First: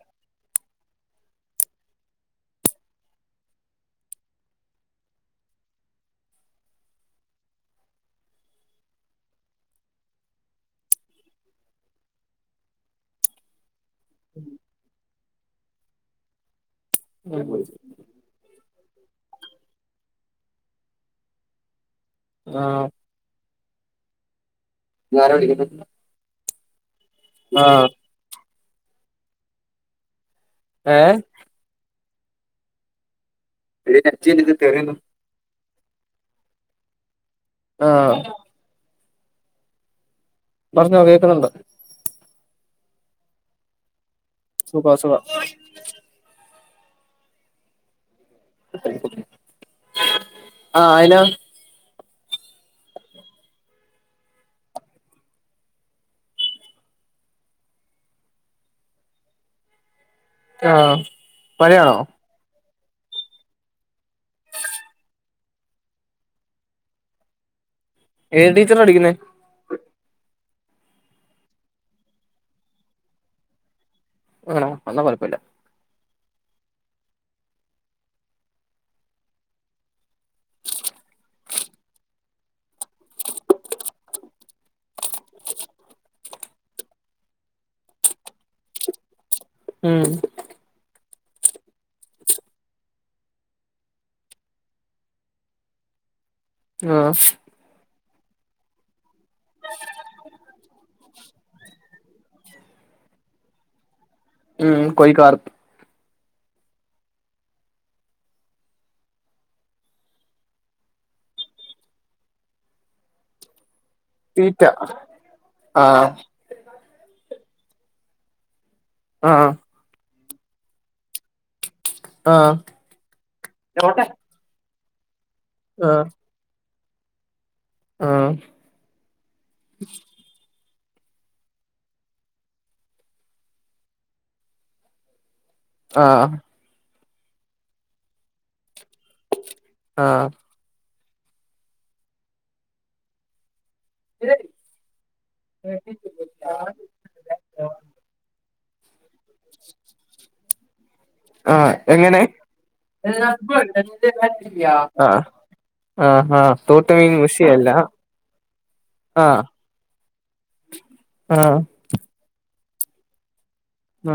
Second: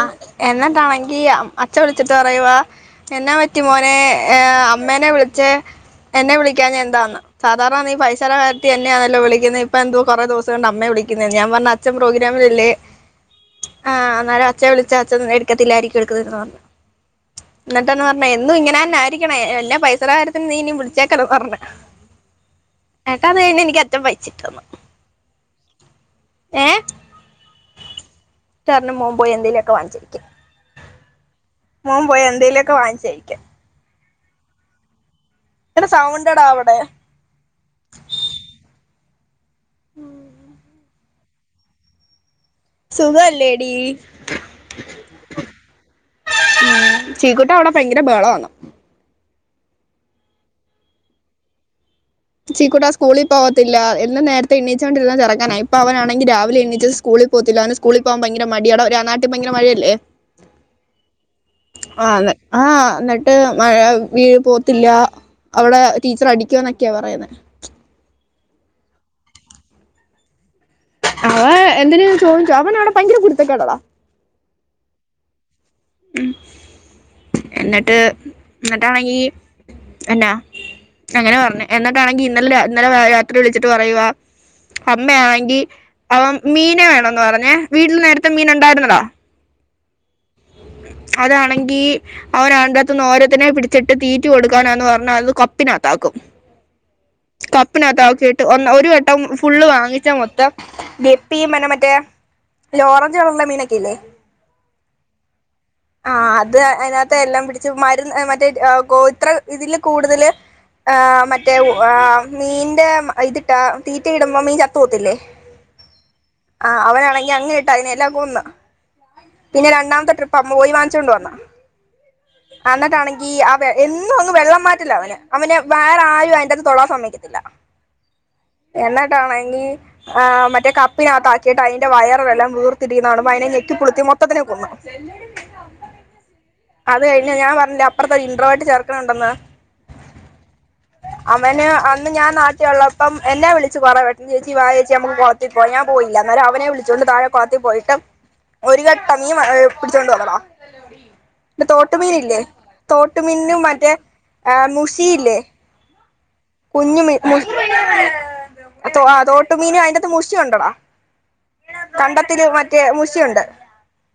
ആ എന്നിട്ടാണെങ്കി ഈ അച്ഛ വിളിച്ചിട്ട് പറയുവ എന്നാ പറ്റി മോനെ അമ്മേനെ വിളിച്ചെ എന്നെ വിളിക്കാഞ്ഞ എന്താന്ന്‌ സാദാരണ നീ പൈസേടെ കാര്യത്തിൽ എന്നെയാണല്ലോ വിളിക്കുന്നത് ഇപ്പൊ എന്ത കൊറേ ദിവസം കൊണ്ട് അമ്മേ വിളിക്കുന്നെന്ന് ഞാൻ പറഞ് അച്ഛൻ പ്രോഗ്രാമിലല്ലേ ആ അങ്ങനെ അച്ഛാ വിളിച്ച അച്ഛൻ നേ ക്കത്തില്ലായിരിക്കും എടുക്ക [unintelligible] എന്നിട്ടെന്ന് പറഞ്ഞാ എന്നും ഇങ്ങനന്നെ ആയിരിക്കണേ എന്നാ പൈസേടെ കാര്യ നീ ഇനി വിളിച്ചേക്കല്ലേന്ന് പറഞ്ഞേ ഏട്ടാ അത് കഴിഞ്ഞ് എനിക്ക് അ ട്ടം വെച്ചിട്ടന്ന് നീ ആരെയാ വിളിക്ക [unintelligible] ഏഹ് ആഹ് റിന് മോൻ പോയി എന്തേലൊക്കെ വാങ്ങിച്ച് കഴിക്ക്. ഏ മോൻ പോയി എന്തേലൊക്കെ വാങ്ങിച്ച് കഴിക്ക് [unintelligible] [unintelligible] സൗണ്ടെടാ അവടെ ആഹ് ഉം പറഞ്ഞോ കേക്കുന്നുണ്ട് സുഖല്ലേടി സുഖാ സുഖാ ഉം ചീക്കുട്ടാ അവടെ ഭയങ്കര ബഹളവാ ആഹ് അയിനാ ചീക്കുട്ടാ സ്കൂളിൽ പോത്തില്ല എന്നും നേരത്തെ എണ്ണിച്ചോണ്ടിരുന്ന ചെറക്കനാ ഇപ്പ അവനാണെങ്കി രാവിലെ എണീച്ചത് സ്കൂളി പോവത്തില്ല അവന് സ്കൂളി പോവാൻ ഭയങ്കര മടിയാടാ [unintelligible] ഒര് നാട്ടി ഭയങ്കര മഴയല്ലേ ആഹ് മഴയാണോ ആഹ് എന്നിട്ട് മഴ വീഴ് പോത്തില്ല അവടെ ടീച്ചറ് അടിക്കുന്നൊക്ക് ക്കെയാ പറയുന്നേ ഏത് ടീച്ചറാ അടിക്കുന്നേ? അവൻ എന്തിര് ചോദിച്ചോ അവനവിടെ ഭയങ്കര കുരുത്തക്കേടാ ഡാ ആണോ എന്നാ കൊഴപ്പില്ല ഉം എന്നിട്ട് എന്നിട്ടാണെങ്കി എന്നാ അങ്ങനാ പറഞ്ഞേ എന്നിട്ടാണെങ്കി ഇന്നലെ രാ ഇന്നലെ രാത്രി വിളിച്ചിട്ട് പറയുവാ അമ്മ ആണെങ്കി അപ്പ മീനെ വേണന്ന് പറഞ്ഞേ വീട്ടിൽ നേരത്തെ മീൻ ഉണ്ടായിരുന്നതാ ഉം അതാണെങ്കി അവൻ അതിൻറെ അകത്തുന്ന് ഓരോത്തിനെ പിടിച്ചിട്ട് തീറ്റി കൊടുക്കാനാന്ന് പറഞ്ഞ് അത് കപ്പിനകത്താക്കും. ആഹ് കപ്പിനകത്താ [unintelligible] കേട്ട് ഒ ഒരു വട്ടം ഫുള്ള് വാങ്ങിച്ചാ മൊത്തം ഗപ്പിയും പിന്നെ മറ്റേ ഓറഞ്ച് കളറിലെ മീനൊക്കെ ഇല്ലേ ഉം കൊയ് കളർ ആ അത് അതിനാത്തെ എല്ലാം പിടിച്ച് മരുന്ന് മറ്റേ ഗോത്ര ഇതില് കൂടുതല് ഏഹ് മറ്റേ ഏഹ് മീന്റെ ഇതിട്ടാ തീറ്റ ഇടുമ്പോ മീൻ തീറ്റ ചത്ത് പോത്തില്ലേ ആഹ് ആ അവനാണെ അങ്ങിട്ട് അതിനെ എല്ലാം കൊന്ന് ആഹ് പിന്നെ രണ്ടാമത്തെ ട്രിപ്പ് പ്പൊ അവൻ പോയി വാങ്ങിച്ചോണ്ട് വന്ന് ആഹ് ആഹ് എന്നിട്ടാണെങ്കി ആ എന്നും അങ്ങ് വെള്ളം മാറ്റി ല്ല അവന് അവനെ വേറെ ആരും യെന്തദ് [unintelligible] തൊടാൻ സമയിക്കത്തില്ല ആഹ് എന്നട്ടാണെങ്കിൽ ആ മറ്റേ കപ് പ്പിന്റെഗത്താക്കിട്ട് അതിന്റെ വയർ എല്ലാം വീർത്തിരിക്കുന്നത് കാണുമ്പോ അതിനെ നെക്കിളിപിളിത്തി മൊ തത്തിനെ കൊന്ന് ആ അത് കഴിഞ്ഞ ഞാ പറഞ്ഞില്ല അപ്പുറത്തെ ഇൻറോർട്ട് ചെർക്ക ന് ഉണ്ടന്ന് ആഹ് അവന് അന്ന് ഞാൻ നാട്ടിലുള്ളപ്പം എന്നാ വിളിച്ച ച്ച് പറ ചേച്ചി വാ ചേച്ചിനമ്മക് കോള ത്തിൽ പോവാ ഞാൻ പോയില്ല എന്നാലും അവനെ വിളിച്ചോണ്ട് തായേ കോള ത്തിൽ പോയിട്ടും ഒരു ക യ് പിടിച്ചോഡ് വന്നതാ [unintelligible] ആഹ് എങ്ങനെ തോട്ടുമീൻല്ലേ ആഹ് തോട്ടുമീന്നും മറ്റേ മുഷി ഇല്ലേ ആ കുഞ്ഞ് മീൻ അ ആഹ് തോട്മീനും അതിതിനകത്ത് മുശിയുണ്ടടാ ആഹ് കണ്ടത്തി മ [unintelligible] മൂശിയുണ്ട് ആ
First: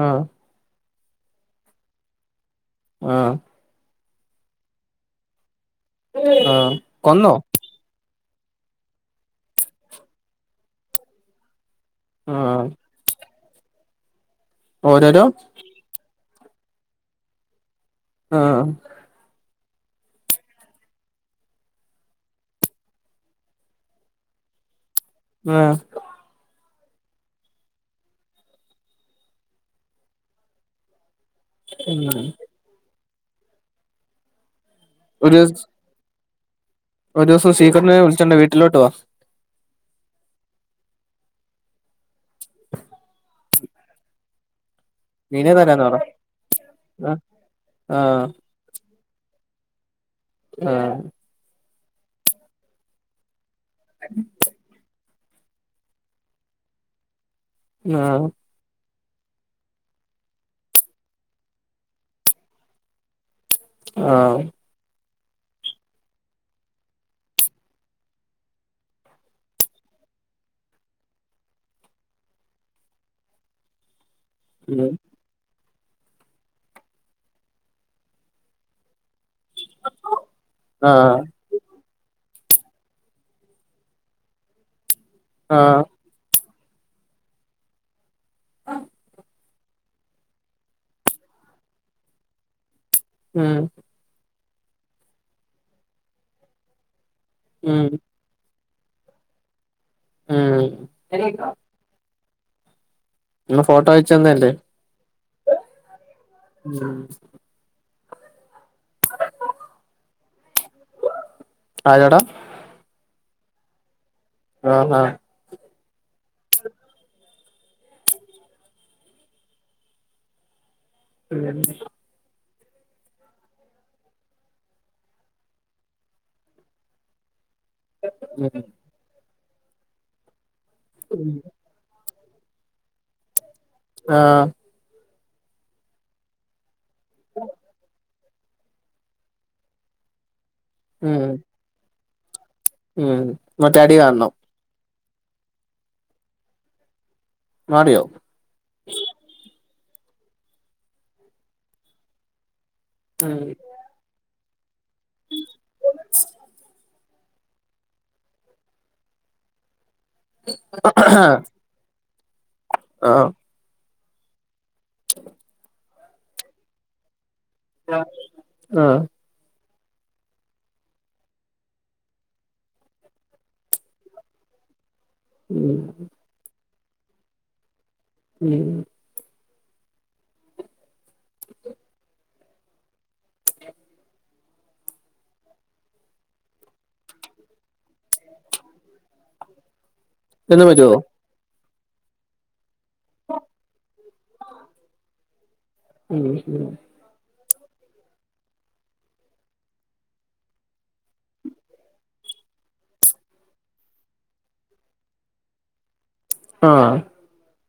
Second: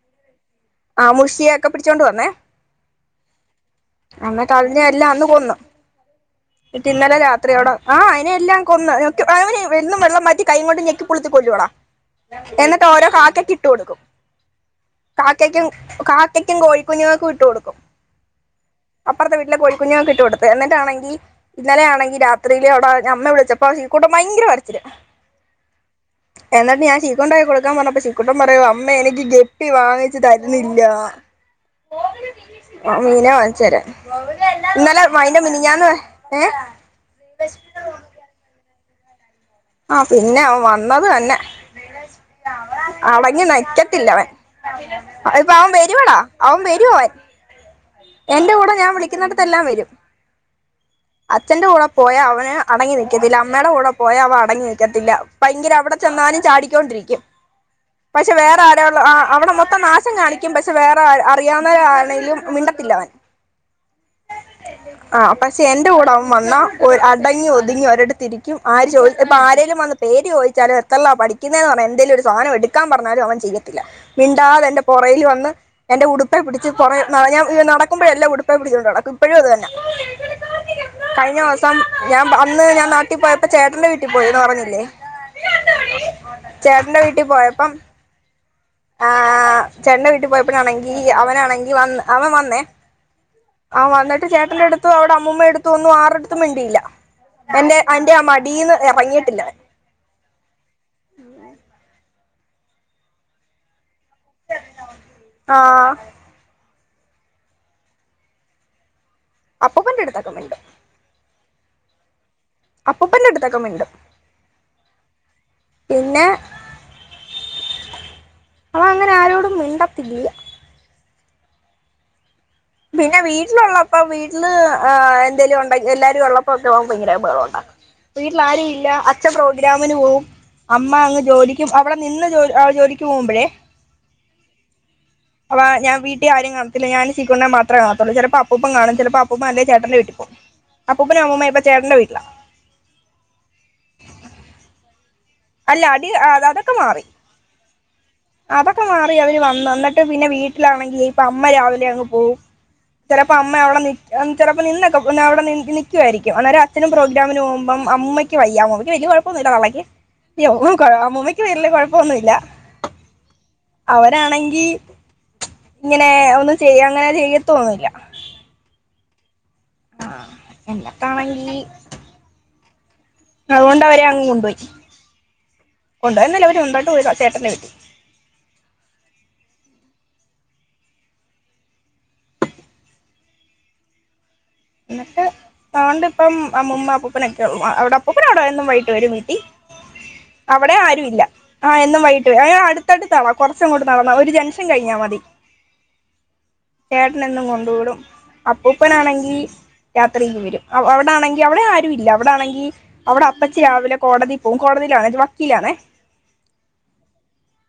ആ മുഷിയ ഒക്കെ പിടിച്ചോണ്ട് വന്നേ ആ അന്ന് കളഞ്ഞല്ല അന്ന് കൊന്നു ആ ഇിന്നലെ രാത്രിയോടെ ആ അയിനെ എല്ലാം കൊന്ന് അവന് യെന്നും വെള്ളം മാറ്റി കൈ കൊണ്ട് ഞെക്കിപുളുത്തി കൊല്ലുട ആഹ് എന്നിട്ട് ഓരോ കാക്ക കി ട്ട് കൊടുക്കും ഓരോരോ കാക്കക്കും ക യ്ക്കും കോഴികുഞ്ഞുങ്ങക്കും ഇട്ടു കൊടുക്കും ആഹ് അപ്പറത്തെ വീട്ടില കോഴി കുഞ്ഞുങ്ങൾക്ക് ഇട്ടുകൊടുത്ത് എന്നിട്ടാണെങ്കിൽ ഇന്നലെ ആണെങ്കിൽ രാത്രിയിൽ അവിടെ അമ്മ വിളിച്ചപ്പ ശ്രീ കുട്ടൻ ഭയങ്കര കരച്ചിൽ ആ എന്നിട്ട് ഞാൻ ശീകുട്ടൻ പോയി കൊടുക്കാൻ പറഞ്ഞപ്പ ശീക്കുട്ടം പറയോ അമ്മ എനിക്ക് ഗെപ്പി വാങ്ങിച്ചു തരുന്നില്ല ഉം മീനാ വാഗിച്ചര ഇന്നലെ ഒരു അയിന്റെ മിനിഞ്ഞാന്ന് ഏഹ് ഒരു ദിവസം സ്വീകരനെ വിളിച്ചിണ്ടോ വീട്ടിലോട്ട് വാ അഹ് ആഹ് പിന്നെ അവൻ വന്നത് തന്നെ അടങ്ങി നി ക്കത്തില്ല അവൻ ഇപ്പ മീനെ അവൻ തരാന്ന് പറ വരുവടാ അവൻ വരുവവൻ ആഹ് എന്റെ കൂടെഞാൻവിളി- ക്കുന്നടത്തെല്ലാം വരും ആഹ് അച്ഛന്റെ കൂടെ പോയാ അവന് അടങ്ങി നിക്കത്തില്ല അമ്മേടെ കൂടെ പോയാ അവ അടങ്ങി നിക്കത്തില്ല ഭയങ്കര അവിടെ ചെന്നാലും ചാടിക്കൊണ്ടിരിക്കും. ആഹ് പക്ഷെ വേറെ ആരോ- ആഹ് അവിടെ മൊത്തം നാശം കാണിക്കും പക്ഷെ വേറെ അ അറിയാവുന്നോരാണേലും ഇല്ലവൻ ആഹ് ആ പക്ഷെ എന്റെ കൂടെ അവൻ വന്നാ ഒ അടങ്ങി ഒതുങ്ങി ഒരടത്തിരിക്കും ആര് ചോയിച്ചാ ഇപ്പ ആരേലും വന്ന് പേര് ചോയിച്ചാലും എത്രേല്ല പഠിക്കുന്നേ പറയാ എന്തേലും ഒരു സാധനം എടുക്കാൻ പറഞ്ഞാലും അവൻ ചെയ്യത്തില്ല മിണ്ടാതെ എന്റെ ഉം പൊറകില് വന്ന് എന്റെ ഉടുപ്പേ പിടിച്ച് പൊറേ [unintelligible] ഏഹ് നടുക്കുമ്പോ എല്ലാം ഉടുപ്പെ പിടുച്ചോണ്ട് നടക്കും ഇപ്പഴും അത് തന്നാ ആഹ് കഴിഞ്ഞ മാസം ഞാ- അന്ന് ഞാൻ നാട്ടി പോയപ്പോ ചേട്ടന്റെ വീട്ടി പോയെന്ന് പറഞ്ഞില്ലേ ആഹ് ചേട്ടന്റെ വീട്ടി പോയപ്പം ആഹ് ചേട്ടന്റെ വീട്ടി പോയപ്പഴാണെങ്കി അവനാണെങ്കി വന്ന് അവൻ വന്നേ ഉം അവൻ വന്നിട്ട് ചേ ട്ടന്റെടുത്തു അവടെ അമ്മുമ്മേടുത്തുവൊന്നും ആരുടെടുത്തും മിണ്ടിയില്ല എന്റെ ഉം അന്റെ ആ മടീന്ന് എറങ്ങീട്ടില്ലവൻ ഉം. നിങ്ങ ഫോട്ടോ അയ് ആഹ [inaudible] അപ്പൂപ്പന്റെടുത്തൊക്കെ മിണ്ടും ആയടാ അപ്പൂപ്പന്റെടുത്തൊക്കെ മിണ്ടും ആഹ പിന്നെ അവൻ അങ്ങനെ ആരോടും മിണ്ടത്തില്ല [unintelligible] പിന്നെ വീട്ടിലുള്ളപ്പോ വീട്ടില് എന്തേലും ഉണ്ട എല്ലാരും ഉള്ളപ്പോൊ ഒക്കെ ഭയങ്കര ബഹളം ഉണ്ടാക്കും വീട്ടിൽ ആരും ഇല്ല അച്ഛ അച്ഛൻ പ്രോഗ്രാമിന് പോവും അമ്മ അങ്ങ് ഉം ജോലിക്കും അവിടെ ഇന്ന് ജോലി ആ ജോലിക്ക് പോകുമ്പോഴേ ആഹ അപ്പോ ഞാൻ വീട്ടിൽ ആരും കാണത്തില്ല ഞാൻ അവനെ മാത്രമേ കാണത്തുള്ളൂ ചെല അപ്പുപ്പൻ കാണും ചിലപ്പോ അപ്പുപ്പൻ അല്ലേ ചേട്ടന്റെ വീട്ടിപ്പോവും അപ്പൂപ്പനും ഉം അമ്മുമ്മയും ഇപ്പൊ ചേട്ടന്റെ വീട്ടി ഇല്ല ഉം മറ്റേ അടി കാണണം അല്ല അടി അതൊക്കെ മാറി മാറിയോ അതൊക്കെ മാറി അവിര് വന്ന് എന്നിട്ട് പിന്നെ വീട്ടിലാണെങ്കിൽ ഇപ്പം അമ്മ രാവിലെ അങ്ങ് പോവും ചിലപ്പോ അമ്മ അവിടെ നിക്കും ചെലപ്പോ നിന്ന് അവിടെ നിക്കുവായിരിക്കും അന്നേരം അച്ഛനും പ്രോഗ്രമി പ്രോഗ്രമിന് പോവുമ്പോ അമ്മയ്ക്ക് വയ്യാ വലിയ കൊഴപ്പൊന്നുല്ല തള്ളയ്ക്ക് അയ്യോ അമ്മുമ്മയ്ക്ക് വലിയ കൊഴപ്പൊന്നുല്ല ആഹ് അവരാണെങ്കി [inaudible] ഇങ്ങനെ ഒന്ന് ചെയ്യും അങ്ങനെ ചെയ്യത്ത ആ ഉം ആഹ എന്നെക്കാണെങ്കി അതുകൊണ്ട് അവരെ അങ്ങ് കൊണ്ടുപോയി ഉം ഉണ്ട്‌ എന്നല്ല അവര് ഉണ്ടെങ്കി ചേട്ടന്റെ വീട്ടിൽ ഉം [inaudible] എന്നിട്ട് അതുകൊണ്ട് ഇപ്പം അമ്മുമ്മ അപ്പൂപ്പനൊക്കെ അവിടെ അപ്പൂപ്പൻ അവിടെ എന്നും വൈകിട്ട് വരും വീട്ടി ചെല്ലാൻ അവിടെ പറ്റുവോ ആരു ഇല്ല ആ എന്നും വൈകിട്ട് വരും ആ അടു ത്ത്ടുത്താ കൊറച്ചങ്ങോ നടന്ന ഒരു ജംഗ്ഷൻ കഴിഞ്ഞാ മതി ചേട്ടനെന്നും കൊ ണ്ടു വിടും അപ്പൂപ്പനാണെങ്കി രാത്രിക്ക് വരും അവിടാണെങ്കി അവിടെ ആരു ഇല്ല അവിടാണെങ്കി അവിടെ അപ്പച്ചി രാവിലെ കോടതിപോകും കോടതിയിലാണെ വക്കീലാണേ ആ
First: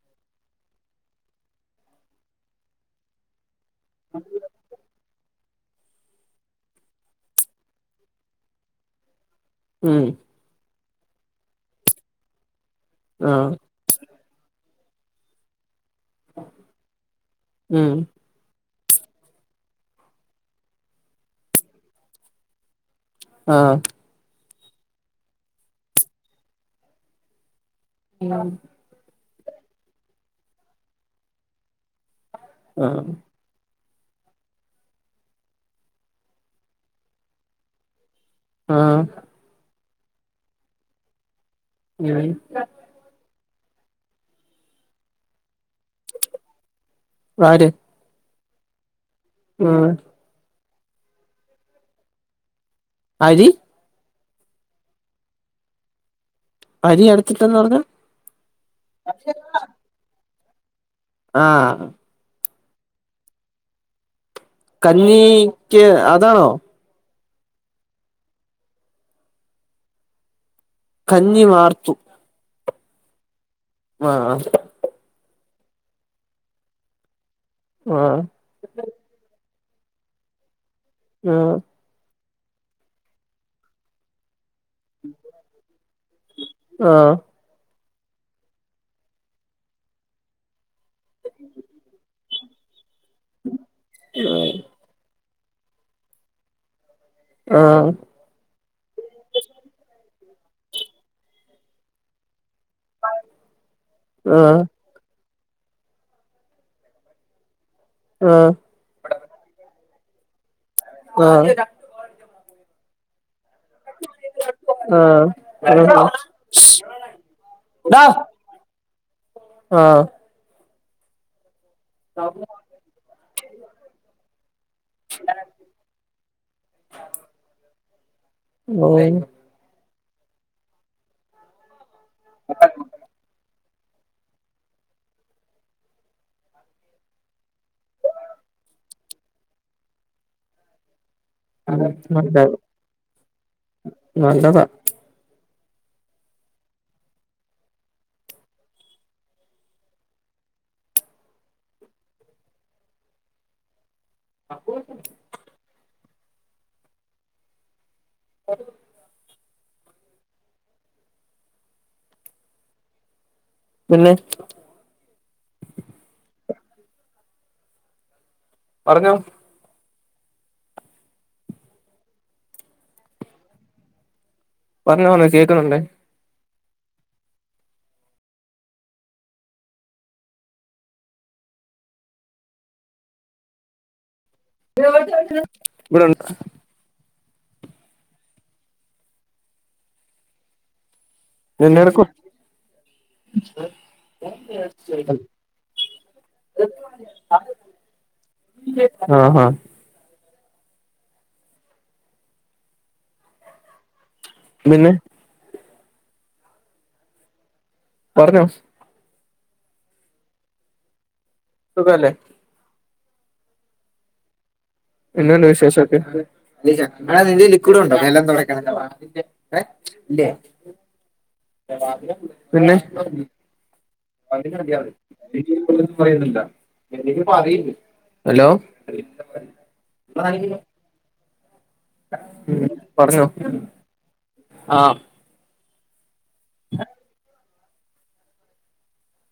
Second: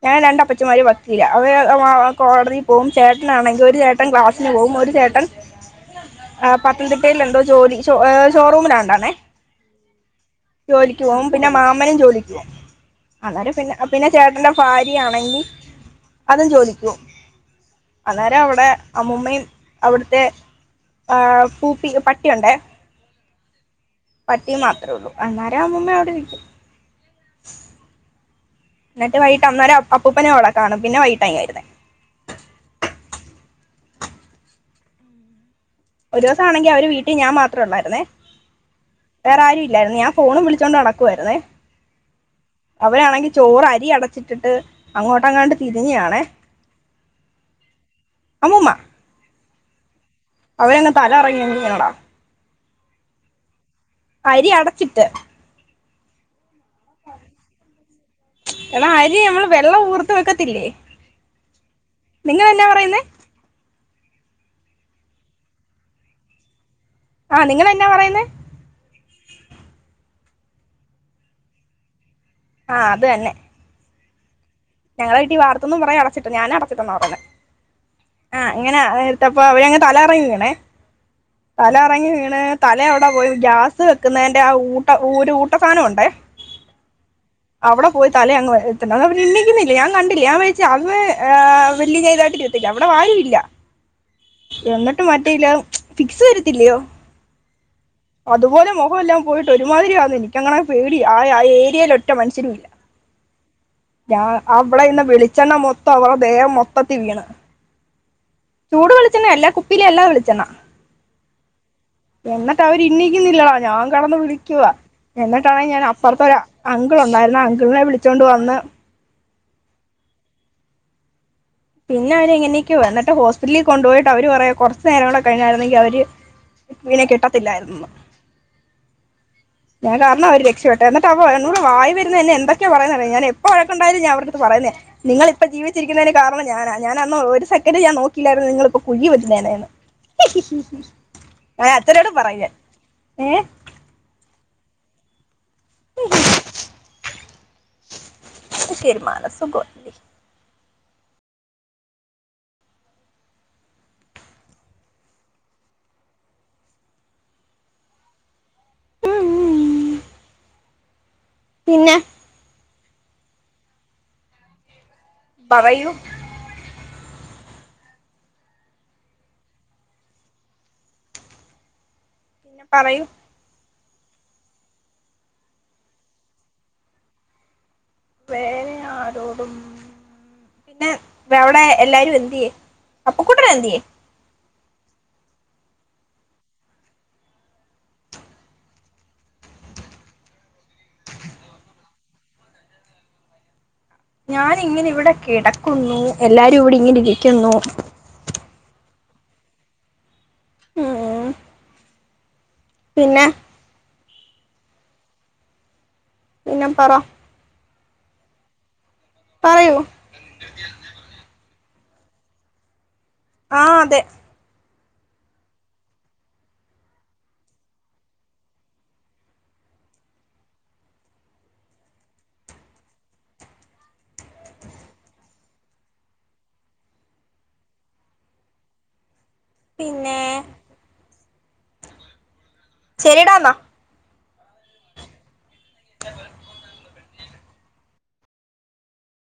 ഞാൻ രണ്ടപ്പച്ചിന്മാര് വക്കീല്ല അവര് കോടതി പോകും ചേട്ടനാണെങ്കി ഒ രു ചേട്ടൻ ക്ലാസ്സിന് പോകും ഒരു ചേട്ടൻ ആ പത്തനംതിട്ടയിൽ എന്തോ ജോലി ഷോ ഷോറൂമിലാണ്ടാണേ ഉം ജോലിക്ക് പോവും പിന്നെ മാമനും ജോലിക്ക് പോവും ആഹ് അന്നേരം പിന്നെ പിന്നെ ചേട്ടനും ഭാര്യയാണെങ്കി അതും ജോലിക്കും പോകും ഉം അന്നേരം അവടെ അമ്മുമ്മയും അവടുത്തെ ആഹ്‌ പൂപ്പി പട്ടി ഒണ്ടേ ആ പട്ടിയ മാത്രേള്ളൂ അന്നേര അമ്മുമ്മ അവിടെ നിക്കും ഉം ട്ട് വൈകിട്ട് അന്നേര അപ്പൂപ്പനും അവടെ കാണും പിന്നെ വെകിട്ടാ ഇങ്ങ് വരുന്നേ ആ ഒരു ദിവസം ആണെങ്കി അവര് വീട്ടി ഞാൻ മാത്രേ ഒള്ളായിരുന്നേ ആഹ് വേറെ ആരും ഇല്ലായിരുന്നു ഞാ ഫോണും വിളിച്ചോണ്ട് നടക്കുവായിരുന്നേ ഉം ചോറ് അരി അടച്ചിട്ടിട്ട് അങ്ങോട്ടങ്ങാണ്ട് തിരിഞ്ഞാണേ അമ്മുമ്മ ആഹ് അവരങ്ങ് തലകറങ്ങി അങ്ങ് വീണടാ ആരി അരി അടച്ചിട്ട് അരി എടുത്തിട്ടെന്ന് പറഞ്ഞ എടാ അരി നമ്മള് വെള്ളം ഊർത്ത് വെക്ക ത്തിലെ ആ നിങ്ങളെന്ന പറയുന്നെ കഞ്ഞി ക്ക് അതാണോ ആ നിങ്ങെന്നാ പറയുന്നേ കഞ്ഞി വാർത്തു ആഹ അത് തന്നെ ആഹ ഞങ്ങള വട്ട വാർത്താണ് പറയാ അടച്ചിട്ട ഞാനൻടച്ചിട്ടന്ന പറഞ്ഞു ആഹ് ആഹ ഇങ്ങനെ എടുത്തപ്പ അവ അന തല കറങ്ങി വീണേ ആഹ് തല ഇറങ്ങി വീണ തല അവിടെ പോയി ഗ്യാസ് വെക്കുന്ന ആ ഊട്ട ഊട്ടസാനംുണ്ടേ ആഹ് അവിടെ പോയി താലെ അങ്ങ എ ഇന്നക്ക് ഞാൻ കണ്ടില്ല ഞാൻ വിചാരിച്ചു അവ ഏഹ വലിയ ഇതായിട്ട് എടുത്തില്ല ഇവിടെ ആരും ഇല്ല ല്ല ഫിക്സ് വരത്തില്ലയോ ആഹ് അതുപോലെ മുഖം എല്ലാം പോയിട്ട് ഒരുമാതിരി ആന്ന എനിക്ക് എ അങ്ങനെ പേടി ആ ഏരിയൽ ഒറ്റ മനുഷരും ഇല്ല [unintelligible] ആഹ് അമ്മള ഇന്നന്ന് വിളിച്ചക്ക് വെളിച്ചെണ്ണ മൊത്തം അവടെ ദേഹം മൊത്തത്തി വീണ് ചൂട് വെളിച്ചെണ്ണ എല്ലാ ഇില എല്ലാം വിളിച്ചണാ ആഹ എന്നിട്ട് അവർ ഇനക്കുന്നില്ല ഞാൻ കടന്ന് വിളിക്കുവ എന്നിട്ടാണെ ഞാൻ ആഹ് ആഹ് അപ്പുറത്തെ അങ്കിള ഉണ്ടായിരുന്ന അങ്കിളിനെ വിളിച്ചോണ്ട് വന്ന് ആഹ പിന്നെ അവരെങ്ങനൊക്ക വന്നി്ോസ്പിറ്റലിൽ കൊണ്ടു പോയി് അവര് അവര് പറയുവാ കുറച്ച് കുറച്ചു നേേരം കൂടെ കഴിഞ്ഞായിരുന്നെങ്കിൽ അവർ പിനെ കിട്ടത്തില്ലായിരുന്നു ഓ ഞാൻ കാരണം അവര് രക്ഷപ്പെട്ട എന്നി് അവോട് വായ ഇന്ന് എന്തൊക്കെ ആ പറുന്നത് അറിയാമോ ഞാൻ എപ്പോവേണമെങ്കിലും ണ്ട ഞാൻ അവർക്ക് പറയുന്നേ നിങ്ങ ഇപ്പൊ ജീവിച്ചിരിക്കുന്നതിന് കാരണം ഞാനാ ഞാൻന്ന ഒരു സെക്കന്ഡ് ഞാൻ നോക്കിയിായിരുന്നു നിങ്ങളിപ്പോൊ കുഴുകി പറ്റുന്നേനെയന്ന് ആ നല്ല ഏ നല്ലത ഉ അതൊക്കെ ഒരു മനസുഖം ആ അപ്പസ [unintelligible] അ [unintelligible] ഉം ഉം പിന്നെ പിന്നെ പറയൂ പറഞ്ഞോ പിന്നെ പറയൂ പറഞ്ഞോന്നെ കേക്കുന്നുണ്ടെ വേറെ ആരോടും പിന്നെ അവിടെ എല്ലാരും എന്തിയെ അപ്പു കുട്ടൻ എന്തിയെ ഇവിടുണ്ട് ഇതെന്തെടുക്കുവാ ഞാൻ ഇങ്ങനെ ഇവിടെ കിടക്കുന്നു എല്ലാരും ഇവിടെ ഇങ്ങനെ ഇരിക്കുന്നു ആ ഹാ ഉം പിന്നെ പിന്നെ പിന്നെ പറ പറഞ്ഞോ പറയൂ സുഖവല്ലേ ആ അതെ എന്തുണ്ട് വിശേഷൊക്കെ പിന്നെ ഹലോ പിന്നെ ശെരിടാ അന്നാ ആ [unintelligible] [unintelligible]